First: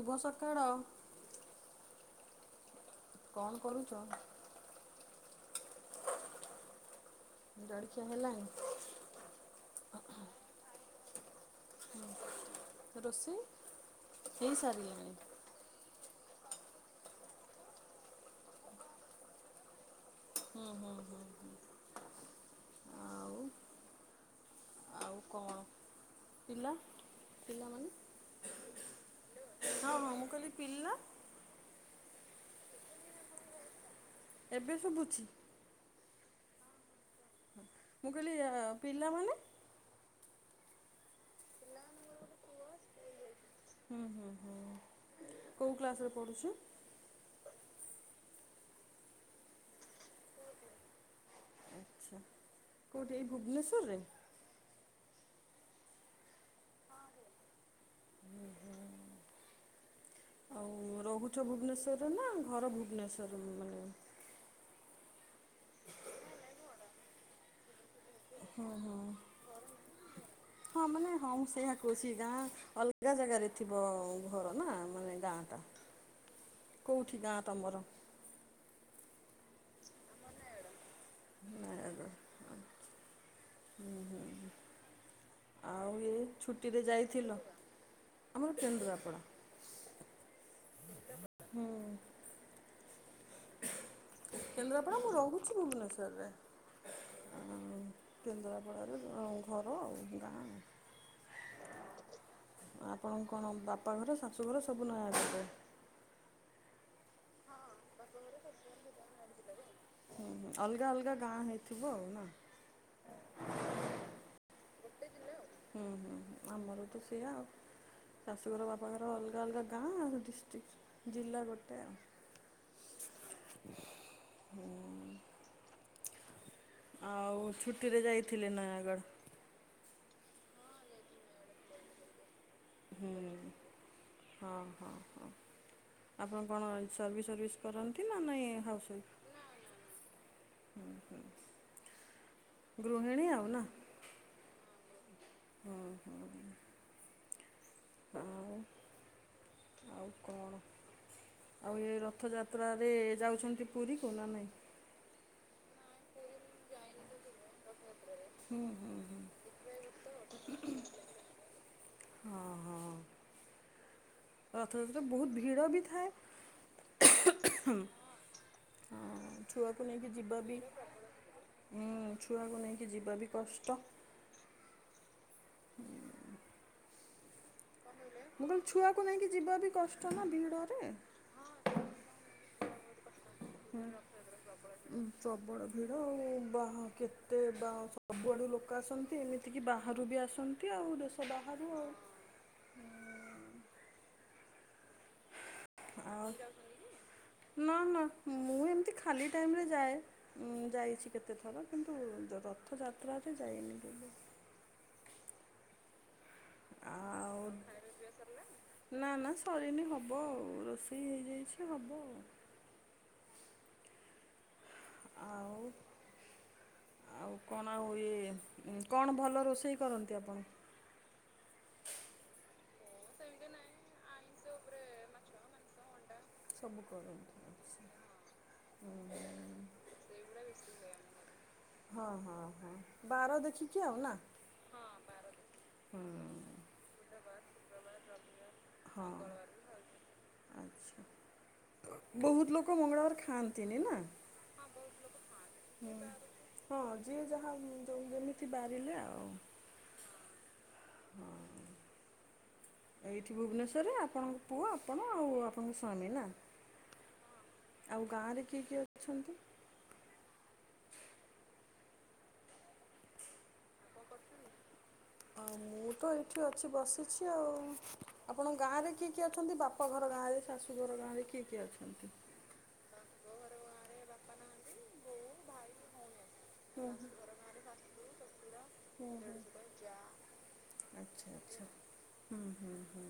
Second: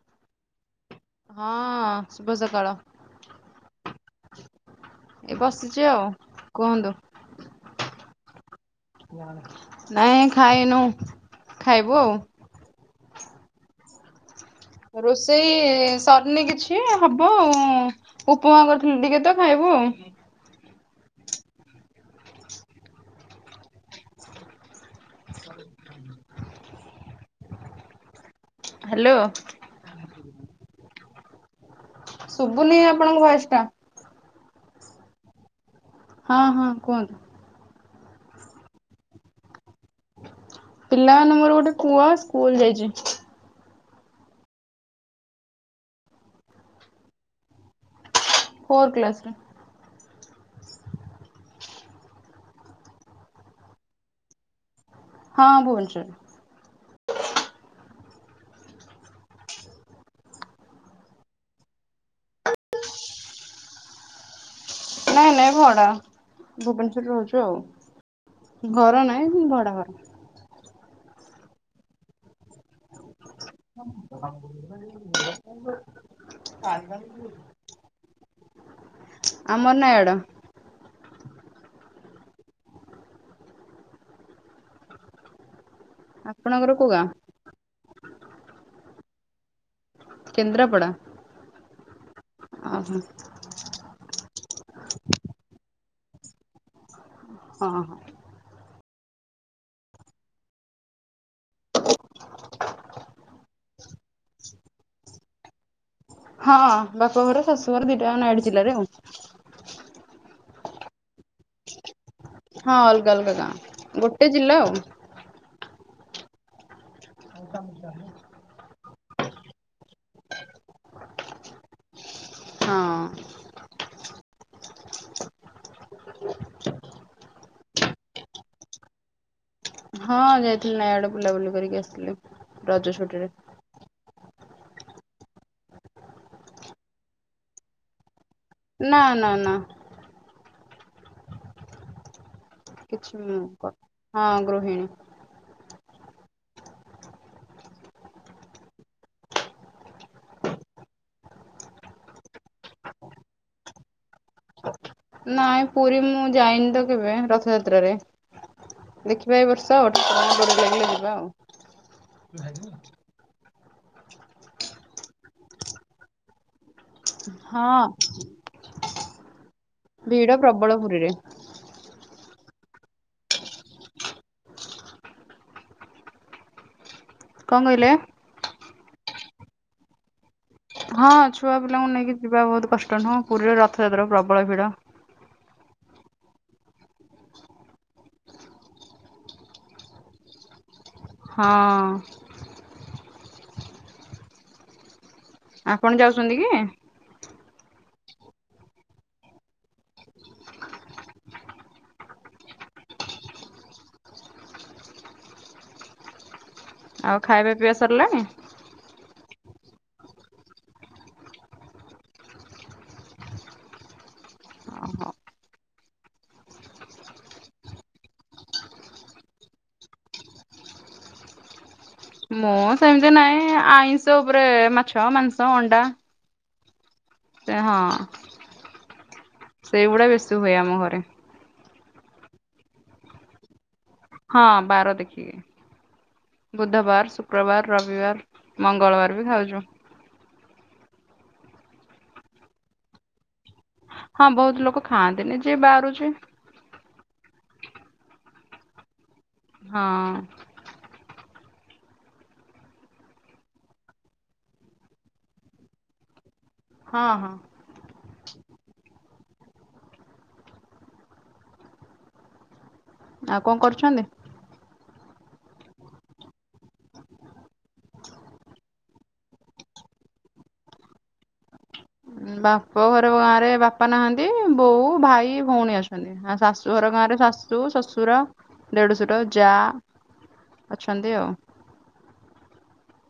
ଶୁଭ ସକାଳ। ହଁ। ଶୁଭ ସକାଳ। କଣ କରୁଚ? ଏ ବସିଛି ଆଉ କୁହନ୍ତୁ। ଜଳଖିଆ ହେଲାଣି ନାଇଁ ଖାଇନୁ। ଖାଇବୁ ଆଉ। ରୋଷେଇ ହେଇସାରି ରୋଷେଇ ସରିନି କି ଛେ ହବ ଆଉ ଉଁ। ଉପମା କରିଥିଲି ଟିକେ ତ ଖାଇବୁ ଆଉ। ହୁଁ ହୁଁ ହୁଁ। ଆଉ ଆଉ କଣ ପିଲା। ପିଲାମାନେ। ହ୍ୟାଲୋ। ହଁ ହଁ ମୁଁ କହିଲି ପିଲା। ଶୁବୁନି ଆପଣଙ୍କ ଭଏସ୍ ଟା। ଏବେ ଶୁଭୁଛି। ହଁ ହଁ କୁହନ୍ତୁ। ମୁଁ କହିଲି ଆ ପିଲାମାନେ। ପିଲା ମାନେ ମୋର ଗୋଟେ ପୁଅ ସ୍କୁଲ ଯାଇଚି। ହୁଁ ହୁଁ ହୁଁ କୋଉ କ୍ଲାସରେ ପଢୁଛୁ? ଫୋର୍ କ୍ଲାସ ରେ। ଆଚ୍ଛା କୋଉଠି ଏଇ ଭୁବନେଶ୍ଵରରେ? ହଁ ଭୁବନେଶ୍ୱରରେ। ଆଉ ରହୁଛ ଭୁବନେଶ୍ୱରରେ ନା ଘର ଭୁବନେଶ୍ୱର ମାନେ ନାଇଁ ନାଇଁ ଭଡା ଭୁବନେଶ୍ଵରରେ ରହୁଛୁ ଆଉ। ହଁ ଘର ହଁ। ନାହିଁ ଭଡା ଘର। ହଁ ମାନେ ହଁ ମୁଁ ସେଇଆ କହୁଛି ଗାଁ ଅଲଗା ଜାଗାରେ ଥିବ ଘର ନା ମାନେ ଗାଁଟା କୋଉଁଠି ଗାଁ ତମର? ଆମର ନାୟଗଡ। ଆଁ [unintelligible] ହୁଁ ହୁଁ ହୁଁ। ଆଉ ଏଇ ଆପଣଙ୍କର ଛୁଟିରେ କୋଉ ଗାଁ ଯାଇଥିଲ ଆମର କେନ୍ଦ୍ରାପଡ଼ା। କେନ୍ଦ୍ରାପଡ଼ା ହୁଁ ଓହୋ। କେନ୍ଦ୍ରାପଡ଼ା ମୁଁ ରହୁଛି ଭୁବନେଶ୍ୱରରେ। ହଁ ଆଉ ହଁ। କେନ୍ଦ୍ରାପଡ଼ାରେ ଘର ଆଉ ଗାଁ। ଆପଣଙ୍କର କଣ ବାପା ଘର ଶାଶୁଘର ସବୁ ନୟାଗଡ଼ ରେ? ହଁ ବାପଘର ଶାଶୁ ଘର ଦିଟା ନୟାଗଡ଼ ଜିଲ୍ଲାରେ ଆଉ। ହୁଁ ହୁଁ ଅଲଗା ଅଲଗା ଗାଁ ହେଇଥିବ ଆଉ ନା? ହଁ ଅଲଗା ଅଲଗା ଗାଁ ଗୋଟେ ଜିଲ୍ଲା ଆଉ। ହୁଁ ହୁଁ ଆମର ତ ସେଇଆ ଆଉ। ମିା [unintelligible] ଶାଶୁଘର ବାପା ଘର ଅଲଗା ଅଲଗା ଗାଁ ଆ ଡିଷ୍ଟ୍ରିକ୍ ଜିଲ୍ଲା ଗୋଟେ ଆଉ। ହଁ ହୁଁ। ଆଉ ଛୁଟିରେ ଯାଇଥିଲେ ନୟାଗଡ଼? ହଁ ଯାଇଥିଲି ନୟାଗଡ଼ ବୁଲାବୁଲି କରିକି ଆସିଲି। ହୁଁ। ହଁ ହଁ ହଁ ଆପଣ କଣ ସର୍ଭିସ୍ ସର୍ଭିସ୍ କରନ୍ତି ନା ନାଇଁ? ହାଉସ ନା ୱାଇଫ। ନା ନା ହୁଁ ହୁଁ। କିଛି ଗୃହିଣୀ ମୁଁ ଆଉ ନା। କ ହଁ ଗୃହିଣୀ। ହୁଁ ହୁଁ ହୁଁ। ଆଉ ଆଉ କଣ ଆଉ ଏ ରଥଯାତ୍ରାରେ ଯାଉଛନ୍ତି ପୁରୀକୁ ନା ନାହିଁ? ନାଇଁ ପୁରୀ ମୁଁ ଯାଇନି ତ କେବେ ରଥଯାତ୍ରାରେ। ହୁଁ ହୁଁ। ଦେଖିବା ଏ ବର୍ଷ ଠାକୁରଙ୍କ ଡୋରି ଲାଗିଲେ ଯିବା ହଁ ଆଉ। ରଥଯାତ୍ରରେ ବହୁତ ଭିଡ ବି ଥାଏ। ହଁ। ହଁ ଛୁଆକୁ ନେଇକି ଭିଡ ଯିବା ବି ପ୍ରବଳ ପୁରୀରେ। ହୁଁ ଛୁଆକୁ ନେଇକି ଯିବା ବି କଷ୍ଟ। କଣ କହିଲେ? ମୁଁ କହିଲ ଛୁଆକୁ ନେଇକି ଯିବା ବି କଷ୍ଟ ନା ଭିଡରେ। ହଁ ଛୁଆ ପିଲାଙ୍କୁ ନେଇକି ଯିବା ବହୁତ କଷ୍ଟ ନୁହଁ ପୁରୀରେ ରଥଯାତ୍ରା ପ୍ରବଳ ଭିଡ। ଉ ପ୍ରବଳ ଭିଡ ଆଉ ବାହା କେତେ ବା ସବୁଆଡୁ ଲୋକ ଆସନ୍ତି ଏମିତି ଏତିକି ବାହାରୁ ବି ଆସନ୍ତି ଆଉ ଦେଶ ହଁ ବାହାରୁ ଆଉ। ଆପଣ ଆଉ ଯାଉଛନ୍ତି କି? ନା ନା ମୁଁ ଏମିତି ଖାଲି ଟାଇମରେ ଯାଏ। ଉଁ ଯାଇଛି କେତେଥର କିନ୍ତୁ ରଥଯାତ୍ରାରେ ଯାଇନି କେବେ। ଆଉ ଖାଇବା ପିଇବା ସରିଲାଣି? ନା ନା ସରିନି ହବ ଆଉ ରୋଷେଇ ହେଇଯାଇଛି ହବ ଆଉ। ଓହୋ। ଆଉ। ଆଉ କଣ ଆଉ ଇଏ କଣ ଭଲ ରୋଷେଇ କରନ୍ତି ଆପଣ? ମୋ ସେମିତି ନାହିଁ ଆଇଁଷ ଉପରେ ମାଛ, ମାଂସ, ଅଣ୍ଡା। ସବୁ କର। ସେ ହଁ। [unintelligible] ଓ ହୋ ସେଇଗୁଡା ବେଶୀ ହୁଏ ଆମ ଘରେ। ହଁ, ହଁ, ହଁ ବାର ଦେଖିକି ଆଉ ନା ହଁ ବାର ହୁଁ ଦେଖିକି ବୁଧବାର, ଶୁକ୍ରବାର, ରବିବାର। ମଙ୍ଗଳବାରେ ବି ଖାଉଚୁ। ଆଛା ବହୁତ ଲୋକ ମଙ୍ଗଳବାରେ ଖାଆନ୍ତି ନି ନା ହଁ, ବହୁତ୍ ଲୋକ ଖାଆନ୍ତିନି ଯିଏ ବାରୁଛି। ହଁ, ଯିଏ ଯାହା ଦଉଛନ୍ତି ଯିଏ ବାରିଲେ ଆଉ ହଁ। [unintelligible] ଏଇଠି ଭୁବନେଶ୍ୱରରେ ଆପଣଙ୍କ ପୁଅ, ଆପଣ ଆଉ, ଆପଣଙ୍କ ସ୍ୱାମୀ ନା ହଁ, ହଁ। ଆଉ ଗାଁରେ କିଏ କିଏ ଅଛନ୍ତି? ଆଉ କଣ କରୁଛନ୍ତି? ହଁ ମୁଁତ ଏଇଠି ଅଛି ବସିଛି ଆଉ ଆପଣଙ୍କ ଗାଁରେ କିଏ କିଏ ଅଛନ୍ତି ବାପ ବାପ ଘର ଗାଁରେ ଶାଶୁଘର ଗାଁରେ କିଏ କିଏ ଅଛନ୍ତି? ବାପ ଘର ଗାଁରେ ବାପା ନାହାନ୍ତି ବୋଉ, ଭାଇ, ଭଉଣୀ ଅଛନ୍ତି ଆଉ ଶାଶୁ ଘର ଗାଁରେ ଶାଶୁ ଶାଶୁ, ଶଶୁର, ଦେଢଶୁର, ଯା ଅଛନ୍ତି ଆଉ। ଆଛା ଆଛା ହୁଁ, ହୁଁ, ହୁଁ।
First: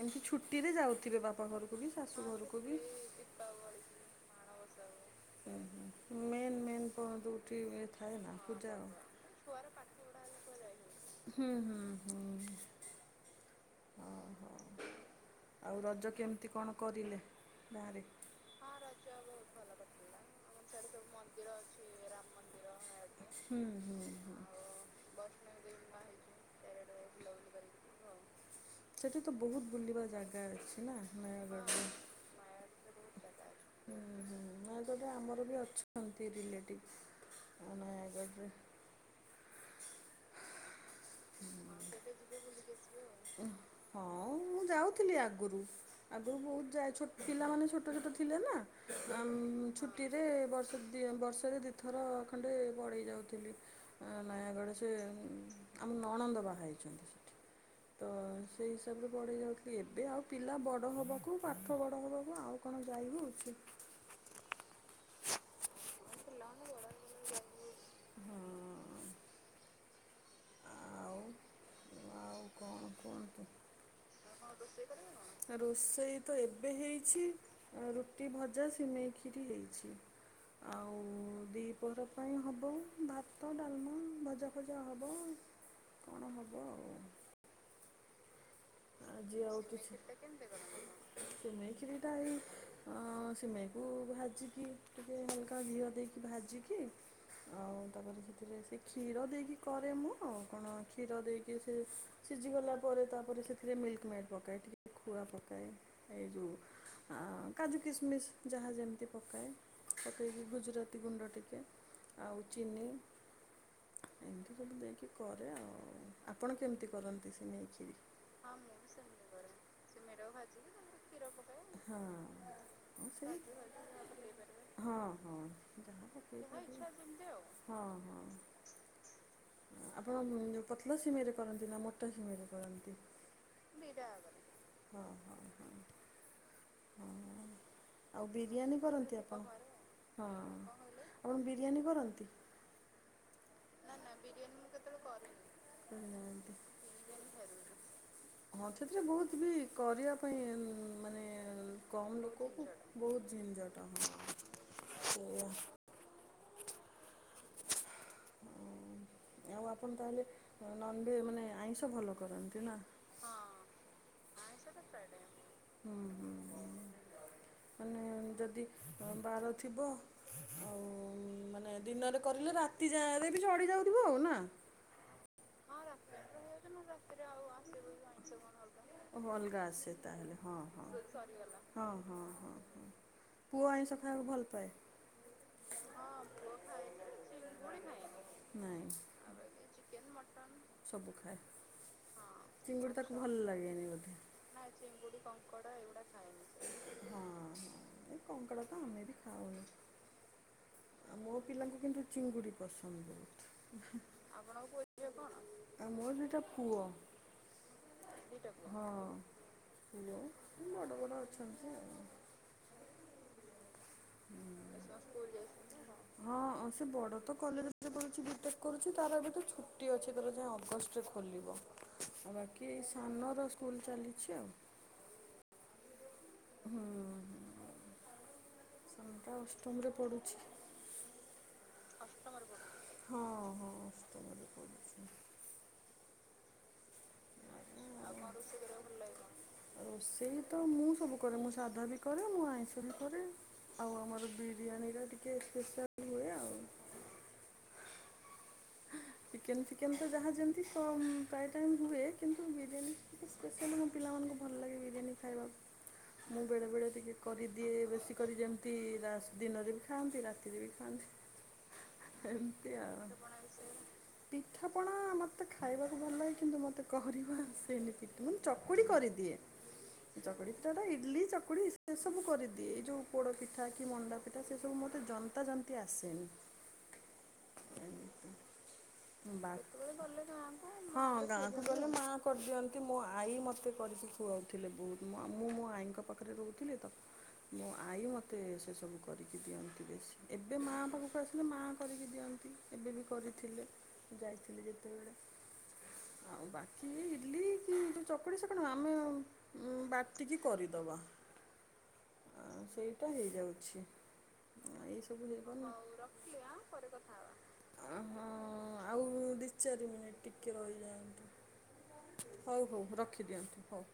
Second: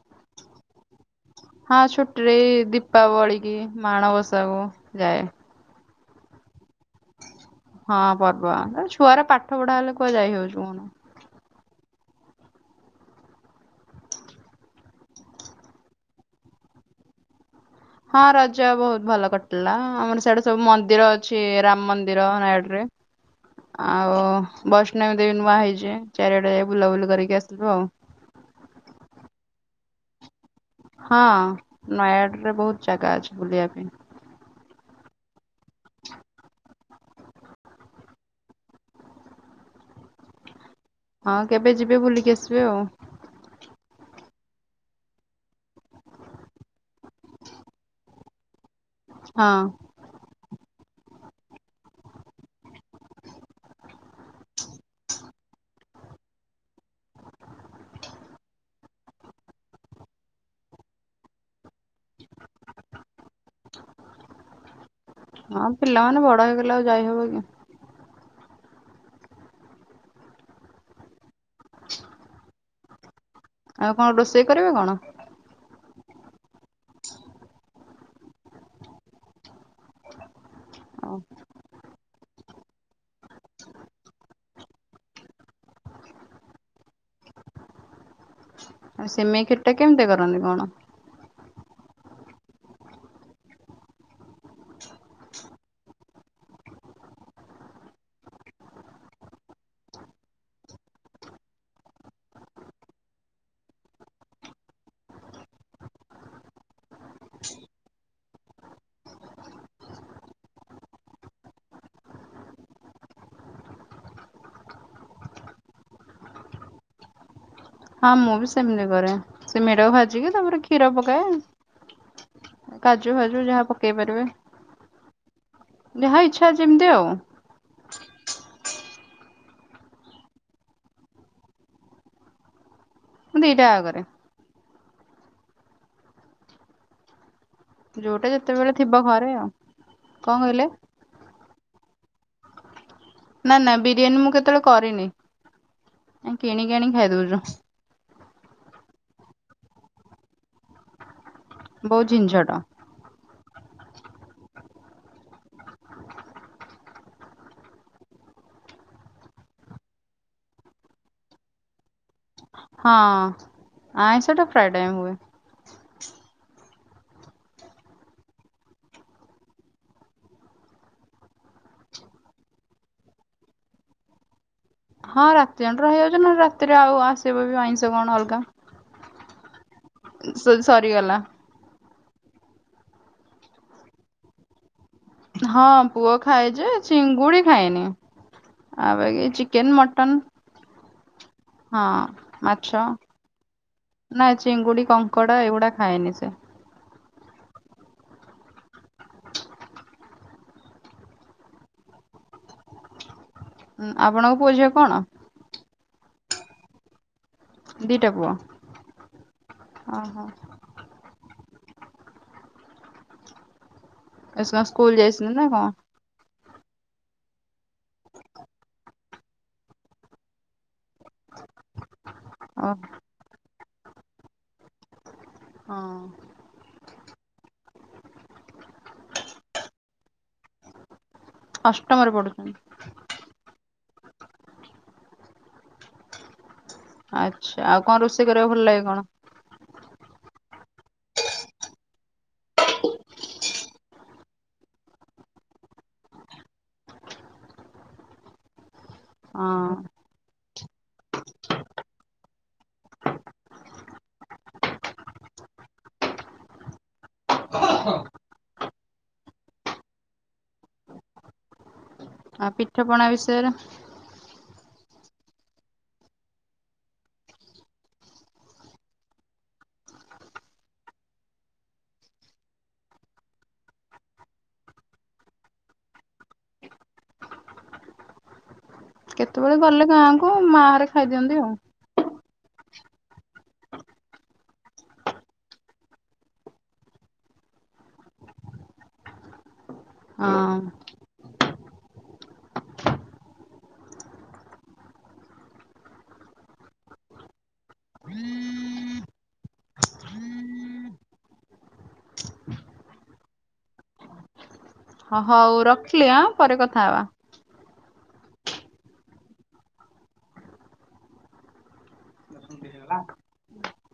ଏମିତି ଛୁଟିରେ ଯାଉଥିବେ ବାପ ବାପା ଘରକୁ ବି ହଁ ଶାଶୁ ଛୁଟିରେ ଘରକୁ ଏଇ ବି ଦୀପାବଳି କି ମାଣବସା କୁ ଯାଏ। ମେନ୍ ମେନ୍ ଭୋରୁ ହଁ ଉଠିଥାଏ ନା ପର୍ବ ପୂଜା ଏ ଛୁଆର ପାଠ ପଢା ହେଲେ କୁଆଡେ ଯାଇ ହଉଛି କହୁନ। ହୁଁ, ହୁଁ, ହୁଁ। ଓହୋ ଆଉ ରଜ କେମିତି କଣ କରିଲେ ଗାଁ ରେ? ହଁ ରଜ ବହୁତ ଭଲ କଟିଲା ଆମର ସିଆଡୁ ସବୁ ମନ୍ଦିର ଅଛି ରାମ ମନ୍ଦିର ନୟାଗଡରେ। ହୁଁ ହୁଁ ଆଉ ହୁଁ ବୈଷ୍ଣବୀ ଦେବୀ ନୂଆ ହେଇଛି ଚାରିଆଡେ ଯାଇ ବୁଲାବୁଲି କରିକି ଆସଥିଲୁ ଆଉ। ସେଠି ତ ବହୁତ ବୁଲିବା ଜାଗା ଅଛି ନା ହଁ, ନୟାଗଡ଼ରେ। ନୟାଗଡରେ ବହୁତ ଜାଗା ଅଛି ବୁଲିବାକୁ। ହୁଁ, ହୁଁ ନୟାଗଡ଼ରେ ଆମରବି ଅଛନ୍ତି ରିଲେଟିଭ ନୟାଗଡ଼ରେ। ହଉ କେବେ ଯିବେ ବୁଲିକି ଆସିବେ [unintelligible] ହଁ ମୁଁ ଯାଉଥିଲି ଆଗରୁ ଆଗରୁ ବହୁତ ଯାଏ ଛୋଟ୍ ପିଲାମାନେ ଛୋଟ ଛୋଟ ଥିଲେନା ହଁ ଆଉ ଛୁଟିରେ ବର୍ଷ ବର୍ଷରେ ଦିଥର ଖଣ୍ଡେ ପଳେଇ ଯାଉଥିଲି [unintelligible] ଆ ନୟାଗଡ଼ ସେ ଆମ ନଣନ୍ଦ ବାହାହୋଇଛନ୍ତି। ତ ସେଇ ହିସାବରେ ପଳେଇ ଯାଉଥିଲି। ଏବେ ଆଉ ପିଲା ବଡ ହେବାକୁ ପାଠ ବଡ ହେବାକୁ ଆଉ କଣ ଯାଇହଉଚି? ହଁ ପିଲାମାନେ ବଡ ହେଇଗଲେ ଆଉ ଯାଇ ହବକି? ହଁ ଆଉ ଆଉ କଣ କଣ ଆଉ କଣ ରୋଷେଇ କରିବେ କଣ? ରୋଷେଇତ ଏବେ ହେଇଛି, ରୁଟି ଭଜା ସିମେଇଖିରି ହେଇଛି। ଆଉ ଦିପହର ପାଇଁ ହବ ଭାତ, ଡାଲମା, ଭଜା ଫଜା ହବ। କଣ ହବ ଆଉ? ଆଉ ଆଜି ସିମେଇ ଆଉ କ୍ଷୀରିଟା କିଛି କେମିତି କରନ୍ତି କଣ? ସିମେଇ ଖିରି ଟା ଏଇ ସିମେଇକୁ ଭାଜିକି ଟିକେ ହାଲକା ଘିଅ ଦେଇକି ଭାଜିିକି ଆଉ ତାପରେ ସେଥିରେ ସେ କ୍ଷୀର ଦେଇକି କରେ ମୁଁ ଆଉ କଣ କ୍ଷୀର ଦେଇକି ସେ ସିଝିଗଲା ପରେ ତାପରେ ସେଥିରେ ମିଲ୍କ ମେଡ଼୍ ପକାଏ, ଟିକେ ଖୁଆ ପକାଏ ଏ ଯେଉଁ ଆ କାଜୁ କିସମିସ୍ ଯାହା ଯେମିତି ପକାଏ। ପକେଇକି ଗୁଜୁରାତି ଗୁଣ୍ଡ ଟିକେ ଆଉ ଚିନି ଏମିତି ସବୁ ଦେଇକି କରେ ଆଉ, ଆପଣ କେମିତି କରନ୍ତି ସିମେଇ କ୍ଷୀରି? ହଁ ମୁଁ ବି ସେମିତି କରେ ସିମେଇ ଟାକୁ ଭାଜିକି ତାପରେ କ୍ଷୀର ପକାଏ। ହଁ ହଁ କାଜୁ ସେ ଫାଜୁ ଯାହା ପକେଇ ପାରିବେ। ହଁ ହଁ ଯାହା ଇଚ୍ଛା ପକେଇପାରିବେ। ତମ ଇଛା ଆଉ ଯେମିତି। ମୁଁ ହଁ ହଁ ଆପଣ ପତଳା ସିମେଇ ରେ କରନ୍ତି ନା ମୋଟା ସିମେଇରେ କରନ୍ତି? ଦିଟା କରେ। ଦିଇଟା ଯାଙ୍କରେ। ହଁ ହଁ ହଁ ହଁ ଯୋଉଟା ଆଉ ଯେତେବେଳେ ବିରିୟାନୀ ଥିବ କରନ୍ତି ଘରେ ଆଉ ଆପଣ? ହଁ, କଣ କହିଲେ? ଆପଣ ବିରିୟାନୀ କରନ୍ତି? ନା ନା ବିରିୟାନୀ ମୁଁ କେତେବେଳେ କରିନି, କରିନାହାନ୍ତି। କିଣିିକି ଆଣିକି ଖାଇଦେଉଛୁ। ହଁ ସେଥିରେ ବହୁତ ବି କରିବା ପାଇଁ ମାନେ ବହୁତ କମ ଝିନଝଟ ଲୋକକୁ ବହୁତ ଝିଂଝଟ, ହଁ ସେଇଆ। ଓ ଆଉ ଆପଣ ତାହେଲେ ନ ମାନେ ଆଇଁଷ ଭଲ କରନ୍ତି ନା? ହଁ ଆଇଁଷଟା ପ୍ରାୟ ଟାଇମ ହୁଏ। ହୁଁ ହୁଁ ହୁଁ ମାନେ ଯଦି ବାର ଥିବ ଆଉ ମାନେ ଦିନରେ କରିଲେ ରାତି ଯାଏଁ ହେଲେବି ଚଳି ଯାଉଥିବ ଆଉ ନା? ହଁ ରାତି ଅଣ୍ଟରେ ହେଇଯାଉଛି ନା ରାତିରେ ଆଉ ଆସିବ ବି ଆଇଁଷ କଣ ଅଲଗା। ସବୁ ଅଲଗା ଆସେ ତାହ ସୋ ସରିଗଲା ହଁ ହଁ ହଁ ପୁଅ ଆଇଁଷ ଖାଇବାକୁ ଭଲ ପାଏ? ହଁ ପୁଅ ଖାଏ ଯେ ଚିଙ୍ଗୁଡି ଖାଏନି ନାଇଁ ଆଉ ବାକି ଚିକ୍ କେନ୍ ମଟନ୍ ସବୁ ଖାଏ। ହଁ ମାଛ ଚିଙ୍ଗୁଡ଼ି ତାକୁ ଭଲ ଲାଗେନି ବୋଧେ। ନା ଚିଙ୍ଗୁଡି କଙ୍କ ଙ୍କଡ଼ା ଏଗୁଡା ଖାଏନି ସେ। ହଁ ଏ କଙ୍କଡ଼ା ତ ଆମେ ବି ଖାଉନି। ଆଉ ମୋ ପିଲାଙ୍କୁ କିନ୍ତୁ ଚିଙ୍ଗୁଡ଼ି ପସନ୍ଦ ବହୁତ। ଆପଣଙ୍କ ପୁଅ ଝିଅ ଙ୍କୁ କଣ? ଆ ମୋର ଦିଟା ପୁଅ, ଦିଟା ପୁଅ ହଁ ଓହୋ ପୁଅ ବଡ଼ବଡ ଅଛନ୍ତି ଆଉ। ଏ ସ ସବୁ ସ୍କୁଲ ଯାଇଛନ୍ତି ନା କଣ? ଯାଇଚନ୍ତି ଆଉ। ହଁ ସେ ବଡ ତ କଲେଜରେ ପଢ଼ୁଚି ବି ଟେକ୍ କରୁଚି ତାର ଏବେ ତ ଛୁଟି ଅଛି ତାର ଯାଇଁ ଅଗଷ୍ଟ ରେ ଖୋଲିବ। ଆଉ ଓ ବାକି ଏଇ ସାନର ସ୍କୁଲ ଚାଲିଚି ଆଉ। ହଁ। ହଁ। ଟା ଅଷ୍ଟମରେ ପଢ଼ୁଛି। ଅଷ୍ଟମରେ ପଢୁଛନ୍ତି ହଁ ହଁ ଅଷ୍ଟମରେ ପଢୁ ଆଚ୍ଛା ଆଉ କଁ ରୋଷେଇ କରିବାକୁ ଭଲ ଲାଗେ କଣ? ରୋଷେଇ ତ ମୁଁ ସବୁ କରେ ମୁଁ ସାଧା ବି କରେ ମୁଁ ଆଇଁଷ ବି କରେ। ଆଉ ଆମର ବିରିୟାଣୀ ର ଟିକେ ସ୍ପେଶାଲ ଚିକେନ୍ ହଁ ଫିକେନ୍ ତ ଯାହା ଯେମିତି ତ ପ୍ରାୟ ଟାଇମ୍ ହୁଏ କିନ୍ତୁ ବିରିୟାନୀ ସ୍ପେସିଆଲି ମୋ ପିଲାମାନଙ୍କୁ ଭଲ ଲାଗେ ବିରିୟାନୀ ଖାଇବାକୁ। ମୁଁ ବେଳେବେଳେ ଟିକେ କରିଦିଏ ବେଶୀ କରି ଯେମିତି ରା ଦିନରେ ବି ଖାଆନ୍ତି ରାତିରେ ବି ଖାଆନ୍ତି। ଆଉ ପିଠା ଏମତିଆ। ପଣା ବିଷୟରେ ପିଠାପଣା ମୋତେ ଖାଇବାକୁ ଭଲ ଲାଗେ କିନ୍ତୁ ମୋତେ କରିବା ଆସେନି ପିଠ। ଚକୁଡ଼ି କରିଦିଏ। ଚକୁଡିଟା ଟା ଇଟିଲି୍ ଚକୁଡି ସେ ସବୁ କରିଦିଏ। ଏଇ ଯୋଉ ପୋଡ ପିଠା କି ମଣ୍ଡା ପିଠାସେସବୁ ମୋତେ ଜନ୍ତାଜନ୍ତୀ ଆସେନି। କେତେବେଳେ ବାାଇ ଗଲେ ଗାଁକୁ ଗାଁ ମା ଘରେ ଖାଇଦିଅନ୍ତି ଆଉ। ଗାଁ ଗ ମା [unintelligible] କରିଦିଅନ୍ତି ମୋ ଆଈ ମୋତେ କରିକି ଖୁଆଉଥିଲେ ବହୁତ୍ ମୁଁ ମୋ ଆଈଙ୍କ ପାଖରେ ରହୁଥିଲି ତ। ମୋ ଆଈ ମୋତେ ସେସବୁ କରିକି ଦିଅନ୍ତି ବେଶୀ ହଁ ଏବେ ମା ପାଖକୁ ଆସିଲେ ମାଆ କରିକି ଦିଅନ୍ତି। ଏବେ ବି କରିଥିଲେ ଯାଇଥିଲି ଯେତେବେଳେ। ଆଉ ବାକି ଇଡ୍ଲି କି ଯୋଉ ଚକୁଡି ସେ କଣ ଆମ ଉଁ ବାଟିକି କରିଦବା। ଆ ସେଇଟା ହେଇଯାଉଛି। ଏଇ ହ ସବୁ ହଉ ଜବନ ରଖିଲି ଆଁ ପରେ ରଖ କଥା ହବା। କଥାଁ [unintelligible] ଆଉ ଦି ଚାରି ମିନିଟ୍ ଟିକେ ରହିଯାଆନ୍ତୁ। ହଉ ହଉ ରଖିଦିଅନ୍ତୁ ହଉ।